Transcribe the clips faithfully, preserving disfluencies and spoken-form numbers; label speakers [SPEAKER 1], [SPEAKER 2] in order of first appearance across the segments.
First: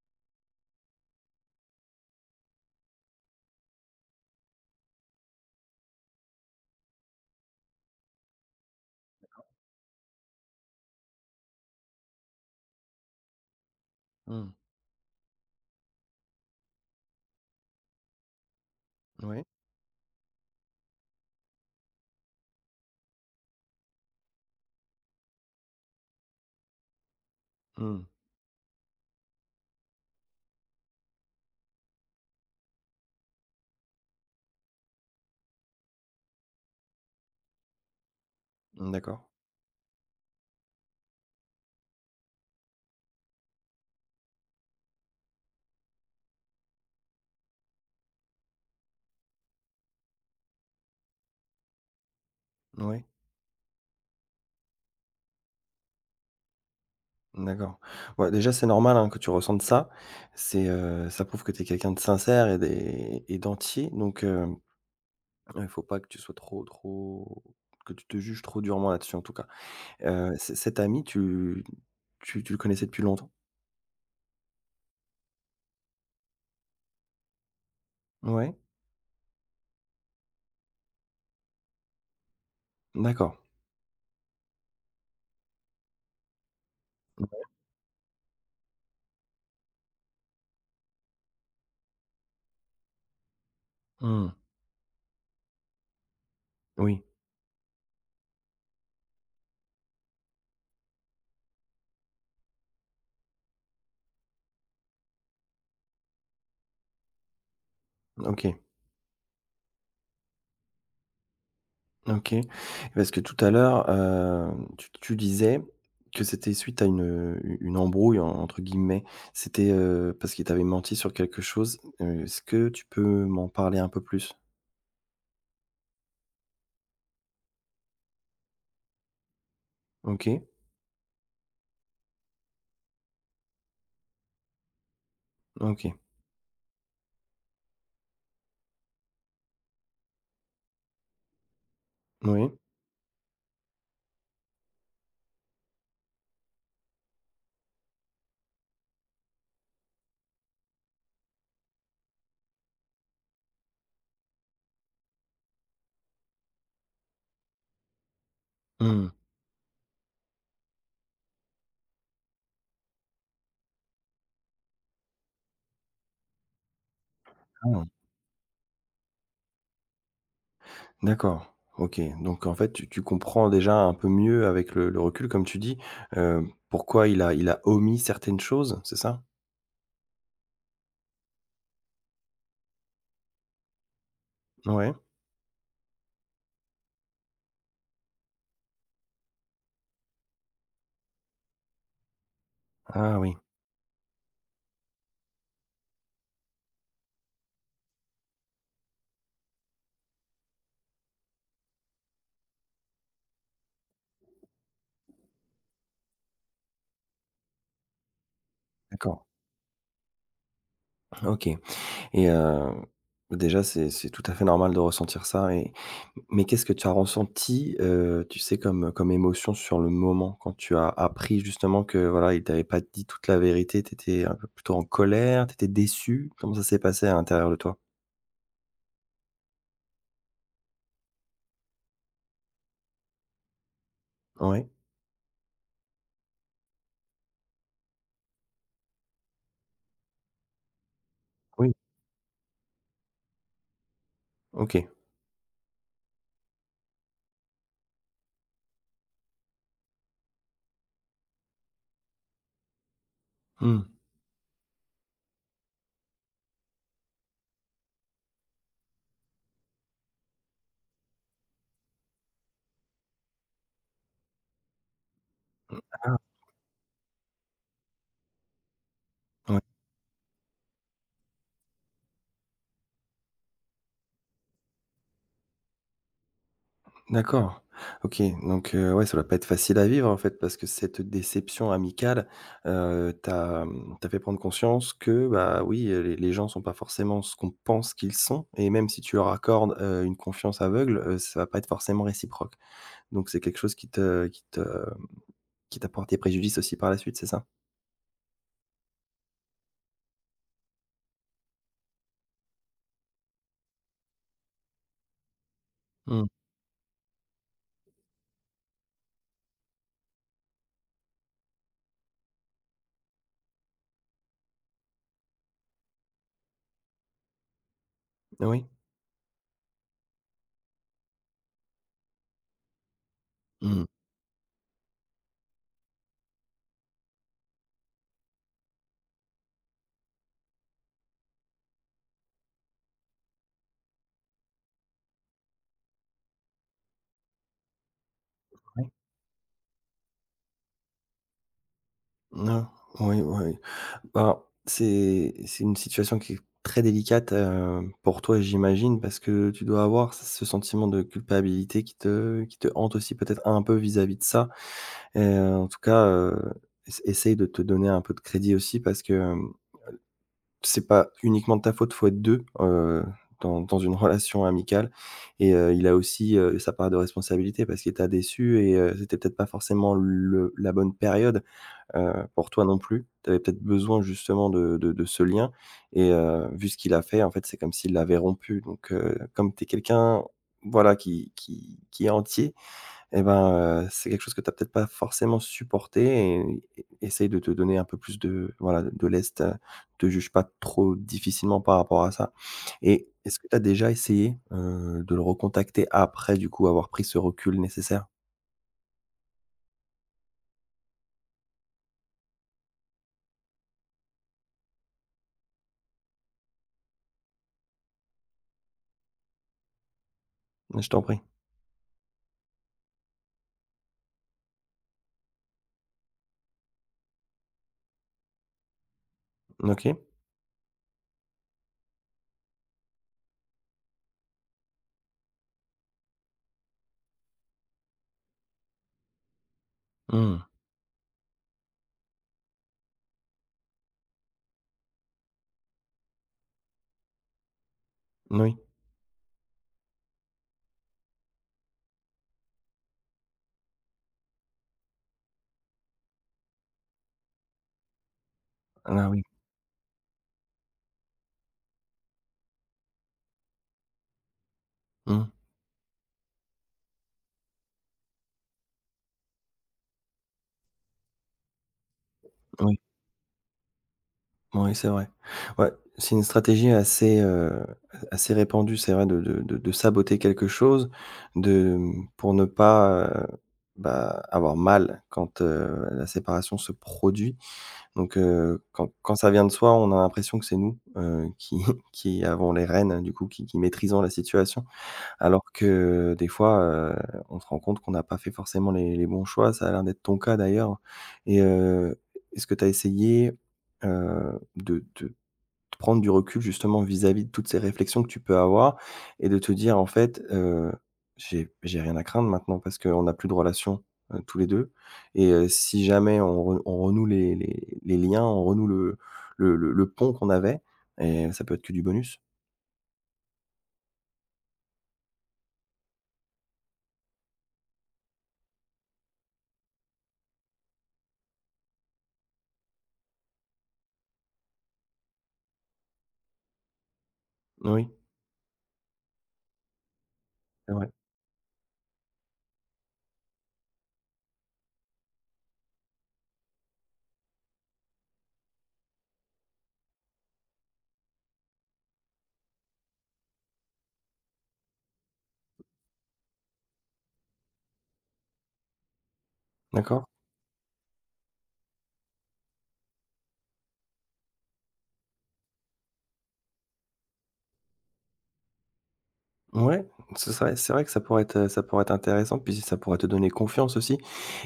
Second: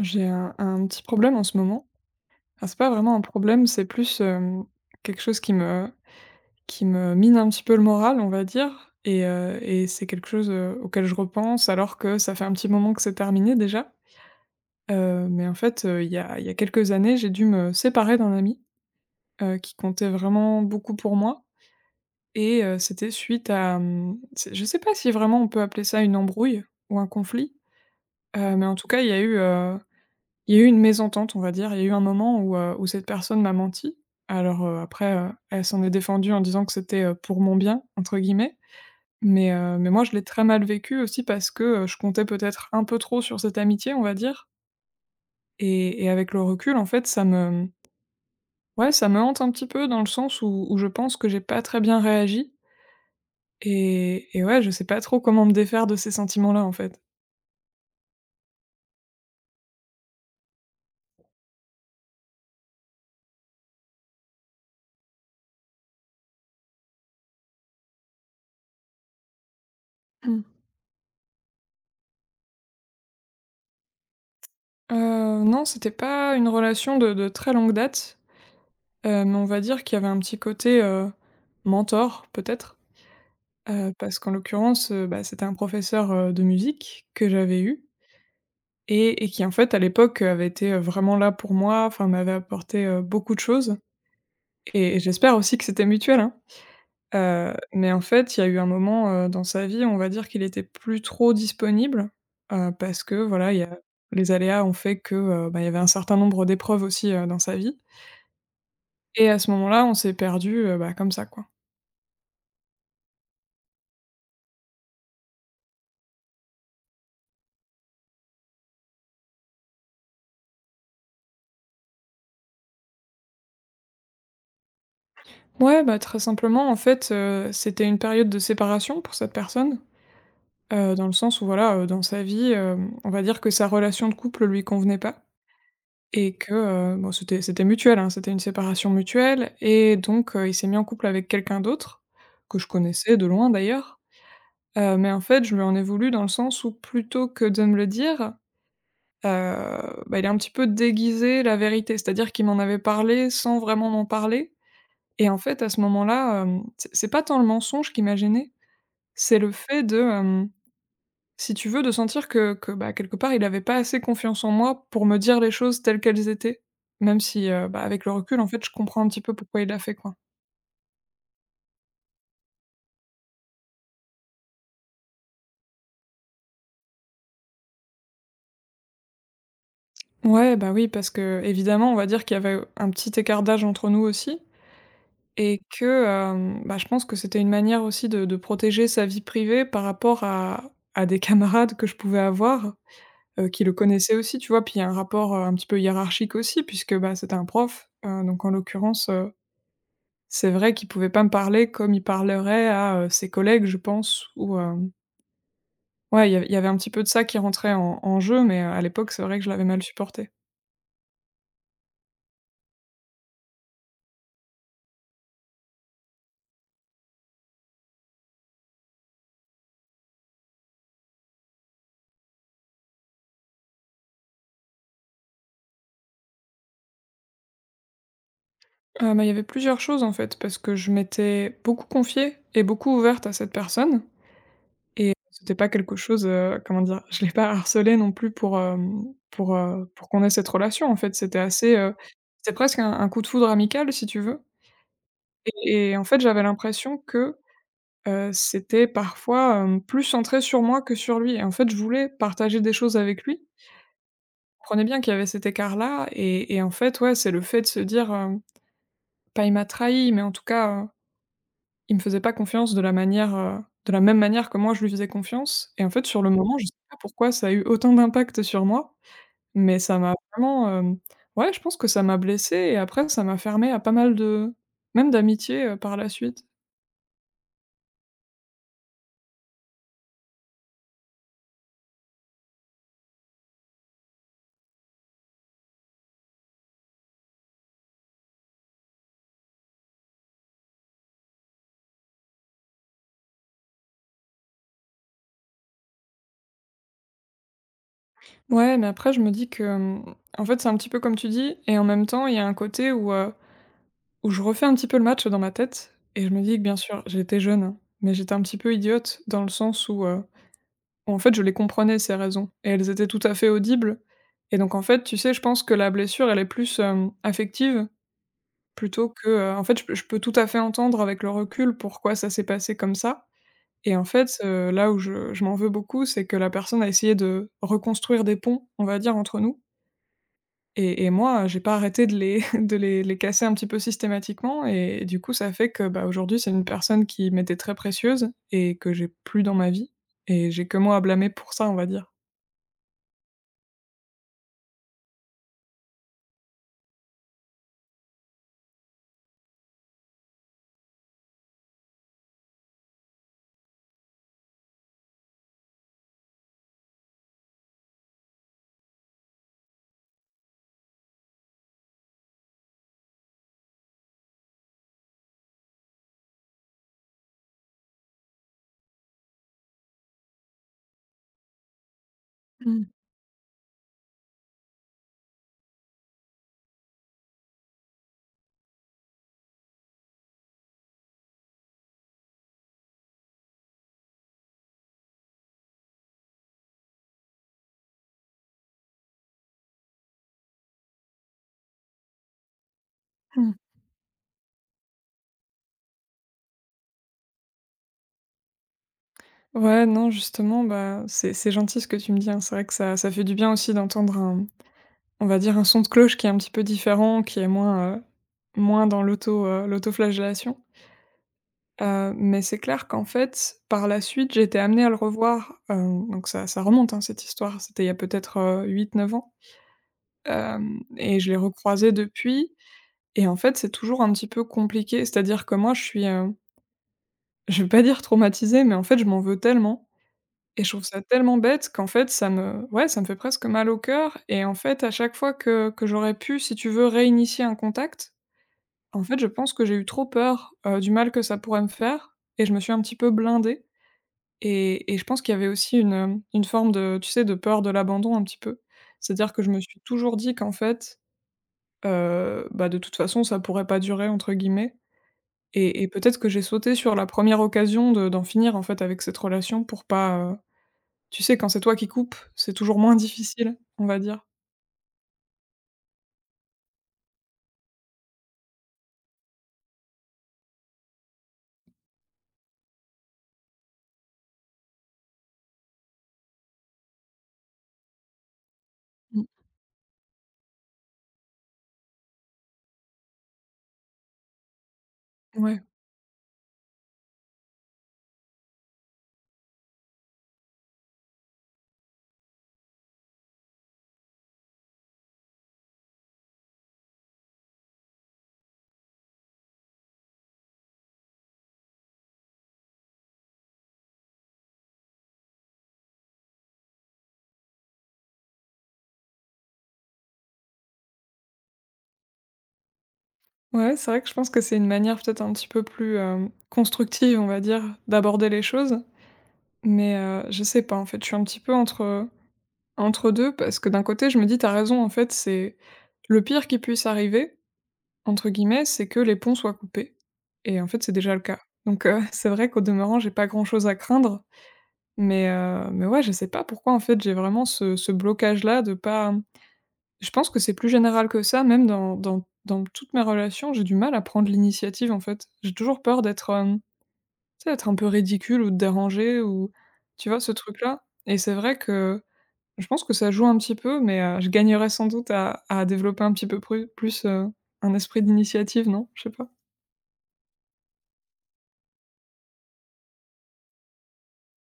[SPEAKER 1] J'ai un, un petit problème en ce moment. Enfin, c'est pas vraiment un problème, c'est plus euh, quelque chose qui me, qui me mine un petit peu le moral, on va dire. Et, euh, et c'est quelque chose euh, auquel je repense alors que ça fait un petit moment que c'est terminé déjà.
[SPEAKER 2] Mmh.
[SPEAKER 1] Euh, mais en fait, euh, il y a, il y a quelques années, j'ai dû me séparer d'un ami
[SPEAKER 2] Ouais.
[SPEAKER 1] euh, qui comptait vraiment beaucoup pour moi. Et euh, c'était suite à hum, c'est- je sais pas si vraiment on peut appeler ça une embrouille ou un conflit,
[SPEAKER 2] Mmh.
[SPEAKER 1] euh, mais en tout cas, il y a eu... Il y a eu une mésentente, on va dire. Il y a eu un moment où, heu, où cette personne m'a menti. Alors, heu, après, heu, elle s'en est défendue en disant que c'était, heu, «pour mon bien» entre guillemets.
[SPEAKER 2] Mmh, d'accord.
[SPEAKER 1] Mais, heu, mais moi, je l'ai très mal vécu aussi parce que, heu, je comptais peut-être un peu trop sur cette amitié, on va dire, et et avec le recul, en fait, ça me ouais, ça me hante un petit peu dans le sens où où je pense que j'ai pas très bien réagi
[SPEAKER 2] Oui,
[SPEAKER 1] et et ouais, je sais pas trop comment me défaire de ces sentiments-là, en fait.
[SPEAKER 2] d'accord. Ouais, déjà, c'est normal, hein, que tu ressentes ça. C'est, heu, ça prouve que tu es quelqu'un de sincère et des et d'entier, donc hem, il ne faut pas que tu sois trop trop que tu te juges trop durement là-dessus, en tout cas. Heu,
[SPEAKER 1] Mmh.
[SPEAKER 2] c Cet ami, tu tu tu le connaissais depuis longtemps?
[SPEAKER 1] Heu, non, c'était pas une relation de de très longue date.
[SPEAKER 2] Ouais?
[SPEAKER 1] Euh, mais on va dire qu'il y avait un petit côté, heu, mentor peut-être,
[SPEAKER 2] D'accord.
[SPEAKER 1] heu, parce qu'en l'occurrence, heu, bah, c'était un professeur, heu, de musique que j'avais eu et et qui, en fait, à l'époque, heu, avait été, heu, vraiment là pour moi, enfin m'avait apporté, heu, beaucoup de choses
[SPEAKER 2] Mmh.
[SPEAKER 1] et et j'espère aussi que c'était mutuel, hein.
[SPEAKER 2] Oui.
[SPEAKER 1] Heu, mais en fait, il y a eu un moment, heu, dans sa vie, on va dire qu'il était plus trop disponible, heu, parce que voilà, il y a les aléas ont fait que, heu, bah, il y avait un certain nombre d'épreuves aussi, heu, dans sa vie,
[SPEAKER 2] OK.
[SPEAKER 1] et à ce moment-là, on s'est perdu heu, bah, comme ça, quoi.
[SPEAKER 2] OK. Parce que tout à l'heure, hem, tu tu disais que c'était suite à une, une «embrouille» en entre guillemets. C'était, heu, parce qu'il t'avait menti sur quelque chose. Heu, est-ce que tu peux m'en parler un peu plus?
[SPEAKER 1] Ouais, bah, très simplement, en fait, heu, c'était une période de séparation pour cette personne,
[SPEAKER 2] OK.
[SPEAKER 1] heu, dans le sens où voilà, heu, dans sa vie, hem, on va dire que sa relation de couple lui convenait pas,
[SPEAKER 2] OK.
[SPEAKER 1] et que, heu, bon, c'était c'était mutuel, hein, c'était une séparation mutuelle, et donc, heu, il s'est mis en couple avec quelqu'un d'autre,
[SPEAKER 2] Oui.
[SPEAKER 1] que je connaissais de loin d'ailleurs, heu, mais en fait, je lui en ai voulu dans le sens où, plutôt que de me le dire, heu, bah, il a un petit peu déguisé la vérité. C'est-à-dire qu'il m'en avait parlé sans vraiment m'en parler, et en fait, à ce moment-là, hem, c'est c'est pas tant le mensonge qui m'a gênée,
[SPEAKER 2] Mmh.
[SPEAKER 1] c'est le fait de, hem, si tu veux, de sentir que que, bah, quelque part, il avait pas assez confiance en moi pour me dire les choses telles qu'elles étaient. Même si, heu, bah,
[SPEAKER 2] Ah,
[SPEAKER 1] avec le recul, en fait, je comprends un petit peu pourquoi il l'a fait, quoi.
[SPEAKER 2] d'accord. OK. Donc en fait, tu tu comprends déjà un peu mieux avec le le recul, comme tu dis, heu, pourquoi il a il a omis certaines choses, c'est ça?
[SPEAKER 1] Ouais, bah, oui, parce que évidemment, on va dire qu'il y avait un petit écart d'âge entre nous aussi,
[SPEAKER 2] Ouais.
[SPEAKER 1] et que, hem, bah, je pense que c'était une manière aussi de de protéger sa vie privée par rapport à à des camarades que je pouvais avoir,
[SPEAKER 2] Ah oui,
[SPEAKER 1] heu, qui le connaissait aussi, tu vois? Puis il y a un rapport, heu, un petit peu hiérarchique aussi, puisque, bah, c'était un prof, heu, donc en l'occurrence, heu, c'est vrai qu'il pouvait pas me parler comme il parlerait à, heu, ses collègues, je pense, ou hem, ouais, il y avait il y avait un petit peu de ça qui rentrait en en jeu, mais, heu, à l'époque,
[SPEAKER 2] d'accord.
[SPEAKER 1] c'est vrai que je l'avais mal supporté.
[SPEAKER 2] OK. Et heu, déjà, c'est c'est tout à fait normal de ressentir ça. Et mais qu'est-ce que tu as ressenti, heu, tu sais, comme, comme émotion sur le moment quand tu as appris justement que, voilà, il t'avait pas dit toute la vérité? Tu étais un peu plutôt en colère? Tu étais déçue? Comment ça s'est passé à l'intérieur de toi?
[SPEAKER 1] Heu, bah, il y avait plusieurs choses, en fait, parce que je m'étais beaucoup confiée et beaucoup ouverte à cette personne.
[SPEAKER 2] Ouais?
[SPEAKER 1] Et c'était pas quelque chose, heu, comment dire? Je l'ai pas harcelé non plus pour, hem, pour, heu, pour qu'on ait cette relation, en fait. C'était
[SPEAKER 2] Oui.
[SPEAKER 1] assez, heu, c'était presque un un coup de foudre amical, si tu veux.
[SPEAKER 2] OK.
[SPEAKER 1] Et et en fait, j'avais l'impression que, heu, c'était parfois, hem, plus centré sur moi que sur lui. Et en fait, je voulais partager des choses avec lui.
[SPEAKER 2] Mmh.
[SPEAKER 1] Je comprenais bien qu'il y avait cet écart-là, et et en fait, ouais, c'est le fait de se dire, hem, pas il m'a trahi, mais en tout cas, il me faisait pas confiance de la manière, heu, de la même manière que moi je lui faisais confiance, et en fait, sur le moment, je sais pas pourquoi ça a eu autant d'impact sur moi,
[SPEAKER 2] Ah!
[SPEAKER 1] mais ça m'a vraiment, hem, ouais, je pense que ça m'a blessée, et après ça m'a fermée à pas mal de, même d'amitiés, heu, par la suite.
[SPEAKER 2] D'accord. OK, donc heu, ouais, ça doit pas être facile à vivre, en fait, parce que cette déception amicale, heu, t'a, mmh, t'a fait prendre conscience que, bah, oui, heu, les les gens sont pas forcément ce qu'on pense qu'ils sont et même si tu leur accordes, heu, une confiance aveugle, heu, ça va pas être forcément réciproque. Donc c'est quelque chose qui te qui te qui t'a porté préjudice aussi par la suite, c'est ça?
[SPEAKER 1] Ouais, mais après je me dis que, hem, en fait, c'est un petit peu comme tu dis, et en même temps, il y a un côté où, heu, où je refais un petit peu le match dans ma tête, et
[SPEAKER 2] Mmh.
[SPEAKER 1] je me dis que, bien sûr, j'étais jeune, hein, mais j'étais un petit peu idiote dans le sens où, heu En fait, je les comprenais, ces raisons, et elles étaient tout à fait audibles, et donc en fait, tu sais, je pense que la blessure, elle est plus, hem, affective
[SPEAKER 2] Oui.
[SPEAKER 1] plutôt que, heu, en fait, je peux, je peux tout à fait entendre avec le recul pourquoi ça s'est passé comme ça.
[SPEAKER 2] Mmh.
[SPEAKER 1] Et en fait, heu, là où je, je m'en veux beaucoup, c'est que la personne a essayé de reconstruire des ponts, on va dire, entre nous, et et moi, j'ai pas arrêté de les de les les casser un petit peu systématiquement, et du coup, ça fait que, bah, aujourd'hui, c'est une personne qui m'était très précieuse et
[SPEAKER 2] Oui.
[SPEAKER 1] que j'ai plus dans ma vie, et j'ai que moi à blâmer pour ça, on va dire.
[SPEAKER 2] Ah, oui, oui. Alors, c'est c'est une situation qui est très délicate, heu, pour toi, j'imagine, parce que tu dois avoir ce sentiment de culpabilité qui te qui te hante aussi peut-être un peu vis-à-vis de ça. Et heu, en tout cas, heu, ess essaye de te donner un peu de crédit aussi parce que, hem, c'est pas uniquement de ta faute, faut être deux, heu, dans dans une relation amicale. Et heu, il a aussi, heu, sa part de responsabilité parce qu'il t'a déçu. Et heu, c'était peut-être pas forcément le la bonne période heu, pour toi non plus. Tu avais peut-être besoin justement de de de ce lien. Et heu, vu ce qu'il a fait, en fait, c'est comme s'il l'avait rompu, donc heu, comme tu es quelqu'un, voilà, qui qui qui est entier. Et ben, heu, c'est quelque chose que tu as peut-être pas forcément supporté. Et et essaye de te donner un peu plus de, voilà, de lest, heu, te juge pas trop difficilement par rapport à ça. Et est-ce que
[SPEAKER 1] Mmh.
[SPEAKER 2] tu as déjà essayé, heu, de le recontacter après du coup avoir pris ce recul nécessaire?
[SPEAKER 1] Ouais, non, justement, bah, c'est c'est gentil, ce que tu me dis, hein. C'est vrai que ça ça fait du bien aussi d'entendre un, on va dire, un son de cloche qui est un petit peu différent, qui est moins, heu, moins dans l'auto, heu, l'autoflagellation.
[SPEAKER 2] Je t'en prie.
[SPEAKER 1] Heu, mais c'est clair qu'en fait, par la suite, j'ai été amenée à le revoir, heu, donc ça ça remonte, hein, cette histoire, c'était il y a peut-être, euh, huit, neuf ans.
[SPEAKER 2] OK.
[SPEAKER 1] Hem et je l'ai recroisé depuis, et en fait, c'est toujours un petit peu compliqué. C'est-à-dire que moi, je suis, heu, je vais pas dire traumatisée, mais en fait, je m'en veux tellement,
[SPEAKER 2] Mmh.
[SPEAKER 1] et je trouve ça tellement bête qu'en fait ça me ouais, ça me fait presque mal au cœur, et en fait, à chaque fois que que j'aurais pu, si tu veux, réinitier un contact,
[SPEAKER 2] Moui.
[SPEAKER 1] en fait, je pense que j'ai eu trop peur, heu, du mal que ça pourrait me faire, et je me suis un petit peu blindée, et et je pense qu'il y avait aussi une, une forme de, tu sais, de peur de l'abandon, un petit peu.
[SPEAKER 2] Ah oui.
[SPEAKER 1] C'est-à-dire que je me suis toujours dit qu'en fait, heu, bah, de toute façon, ça pourrait pas «durer» entre guillemets,
[SPEAKER 2] Mmh.
[SPEAKER 1] et et peut-être que j'ai sauté sur la première occasion de d'en finir, en fait, avec cette relation, pour pas, tu sais, quand c'est toi qui coupes, c'est toujours
[SPEAKER 2] Oui.
[SPEAKER 1] moins difficile, on va dire.
[SPEAKER 2] Oui, c'est vrai. Ouais, c'est une stratégie assez, heu, assez répandue, c'est vrai, de de de de saboter quelque chose, de mmh, pour ne pas, heu, bah, avoir mal quand, heu, la séparation se produit. Donc, heu, quand quand
[SPEAKER 1] Mmh,
[SPEAKER 2] ça vient de soi, on a l'impression que c'est nous, heu, qui qui avons les rênes, du coup, qui qui maîtrisons la situation. Alors
[SPEAKER 1] ouais.
[SPEAKER 2] que des fois, heu, on se rend compte qu'on n'a pas fait forcément les les bons choix. Ça a l'air d'être ton cas d'ailleurs. Et heu, est-ce que tu as essayé, heu, de de prendre du recul justement vis-à-vis de toutes ces réflexions que tu peux avoir et de te dire en fait, heu: «J'ai j'ai rien à craindre maintenant parce qu'on n'a plus de relation, heu, tous les deux. Et heu, si jamais on re on renoue les les les liens, on renoue le le le le pont qu'on avait, et ça peut être que du bonus».
[SPEAKER 1] Ouais, c'est vrai que je pense que c'est une manière peut-être un petit peu plus, hem, constructive, on va dire, d'aborder les choses. Mais, heu, je sais pas, en fait, je suis un petit peu entre, entre deux, parce que d'un côté, je me dis: t'as raison, en fait, c'est le pire qui puisse arriver»,
[SPEAKER 2] Oui,
[SPEAKER 1] entre guillemets, «c'est que les ponts soient coupés», et en
[SPEAKER 2] c'est
[SPEAKER 1] fait,
[SPEAKER 2] vrai.
[SPEAKER 1] c'est déjà le cas. Donc, heu, c'est vrai qu'au demeurant, j'ai pas grand-chose à craindre, mais, heu, mais ouais, je sais pas pourquoi, en fait, j'ai vraiment ce ce blocage-là. De pas Je pense que c'est plus général que ça, même dans dans dans toutes mes relations, j'ai du mal à prendre l'initiative, en fait. J'ai toujours peur d'être, hem, tu sais, d'être un peu ridicule, ou de déranger, ou
[SPEAKER 2] D'accord.
[SPEAKER 1] tu vois, ce truc-là? Et c'est vrai que je pense que ça joue un petit peu, mais heu, je gagnerais sans doute à à développer un petit peu pru plus, heu, un esprit d'initiative, non? Je sais pas.
[SPEAKER 2] Ouais, ce serait c'est vrai que ça pourrait être, ça pourrait être intéressant, puis ça pourrait te donner confiance aussi.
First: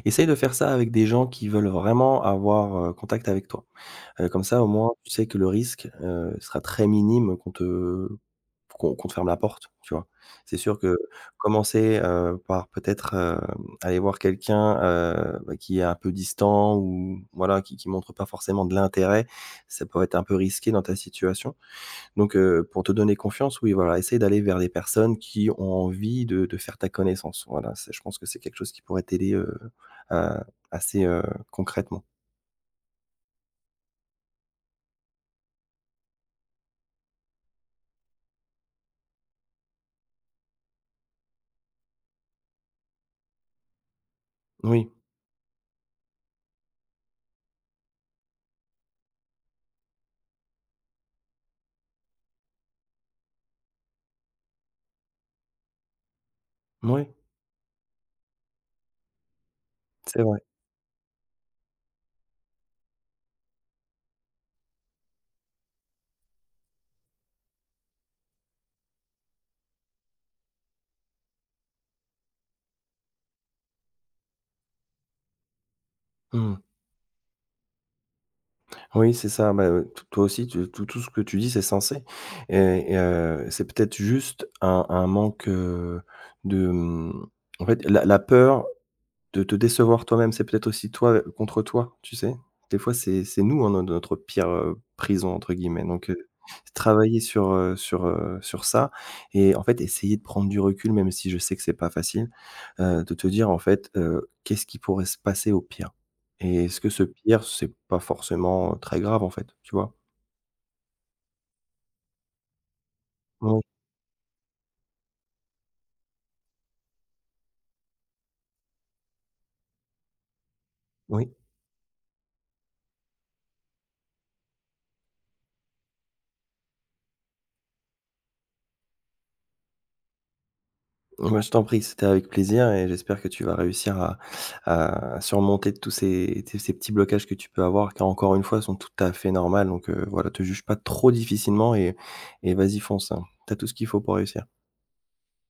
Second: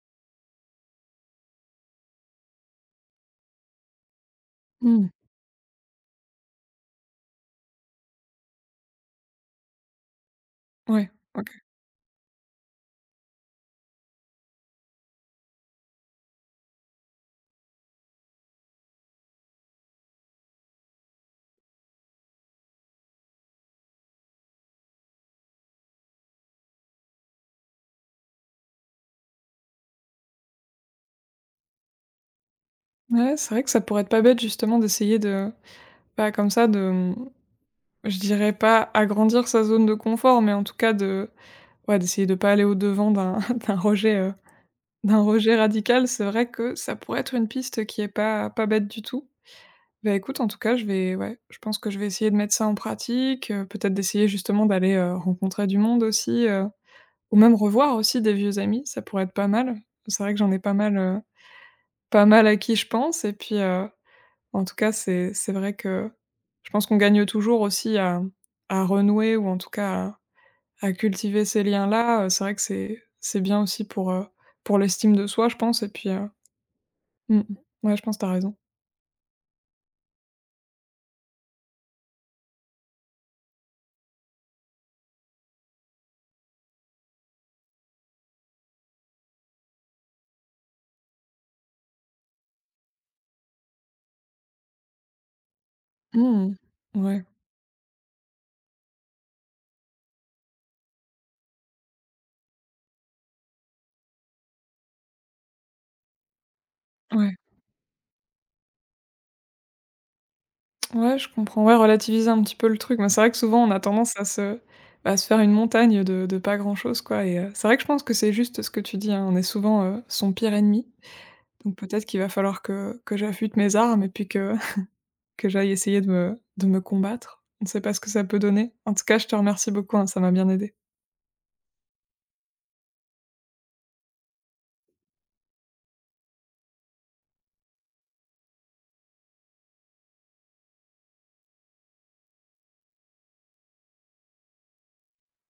[SPEAKER 2] Essaye de faire ça avec des gens qui veulent vraiment avoir, heu, contact avec toi. Heu, comme ça, au moins,
[SPEAKER 1] Mmh.
[SPEAKER 2] tu sais que le risque, heu, sera très minime qu'on te qu'on qu'on te ferme la porte, tu vois? C'est sûr que
[SPEAKER 1] Ouais, OK.
[SPEAKER 2] commencer, heu, par peut-être, hem, aller voir quelqu'un, heu, bah, qui est un peu distant ou voilà, qui qui montre pas forcément de l'intérêt, ça pourrait être un peu risqué dans ta situation. Donc, heu, pour te donner confiance, oui, voilà, essaye d'aller vers des personnes qui ont envie de de faire ta connaissance. Voilà, c'est je pense que c'est quelque chose qui pourrait t'aider, heu, à assez, heu, concrètement.
[SPEAKER 1] Ouais, c'est vrai que ça pourrait être pas bête, justement, d'essayer de, pas comme ça de, mmh, je dirais pas agrandir sa zone de confort, mais en tout cas de, ouais, d'essayer de pas aller au-devant d'un d'un rejet, heu,
[SPEAKER 2] Oui,
[SPEAKER 1] d'un rejet radical, c'est vrai que ça pourrait être une piste qui est pas pas bête du tout. Bah, écoute, en tout cas, je vais ouais, je pense que je vais essayer de mettre ça en pratique, heu, peut-être d'essayer, justement, d'aller, heu, rencontrer du monde aussi, heu,
[SPEAKER 2] oui,
[SPEAKER 1] ou même revoir aussi des vieux amis, ça pourrait être pas mal.
[SPEAKER 2] c'est
[SPEAKER 1] C'est vrai que
[SPEAKER 2] vrai.
[SPEAKER 1] j'en ai pas mal, heu, pas mal à qui je pense, et puis, heu, en tout cas, c'est c'est vrai que je pense qu'on gagne toujours aussi à à renouer, ou en tout cas à cultiver ces liens-là, heu, c'est vrai que c'est c'est bien aussi pour, heu, pour l'estime de soi, je pense, et puis, heu,
[SPEAKER 2] Mmh.
[SPEAKER 1] mmh ouais, je pense, tu as raison.
[SPEAKER 2] Oui, c'est ça. Bah, heu, t toi aussi, tu tout tout ce que tu dis, c'est sensé. Et et heu, c'est peut-être juste un un manque, heu, de, mmh en fait, la la peur de te décevoir toi-même, c'est peut-être aussi toi, heu, contre toi, tu sais? Des fois, c'est c'est nous, hein, no notre pire, heu, «prison» entre guillemets, donc heu,
[SPEAKER 1] Mmh,
[SPEAKER 2] travailler
[SPEAKER 1] ouais,
[SPEAKER 2] sur, heu, sur, heu, sur ça et en fait, essayer de prendre du recul, même si je sais que c'est pas facile, heu, de te dire, en fait, heu: «Qu'est-ce qui pourrait se passer au pire?» Et est-ce que ce
[SPEAKER 1] ouais,
[SPEAKER 2] pire, c'est pas forcément, heu, très grave, en fait, tu vois?
[SPEAKER 1] ouais, je comprends. Ouais, relativiser un petit peu le truc, mais c'est vrai que souvent
[SPEAKER 2] Oui,
[SPEAKER 1] on a tendance à se à se faire une montagne de de pas grand-chose, quoi, et heu, c'est vrai que je pense que c'est juste ce que tu dis, hein, on est souvent, heu, son pire ennemi,
[SPEAKER 2] oui.
[SPEAKER 1] donc peut-être qu'il va falloir que que j'affûte mes armes et puis que que j'aille essayer de me de me combattre. On ne sait pas ce que ça peut donner. En tout cas, je te remercie beaucoup, hein, ça m'a bien aidé.
[SPEAKER 2] Moi, je t'en prie, c'était avec plaisir et j'espère que tu vas réussir à à surmonter tous ces tes ces petits blocages que tu peux avoir, car encore une fois, sont tout à fait normaux. Donc heu, voilà, te juge pas trop difficilement et et vas-y fonce, hein. Tu Tout ce qu'il faut pour réussir.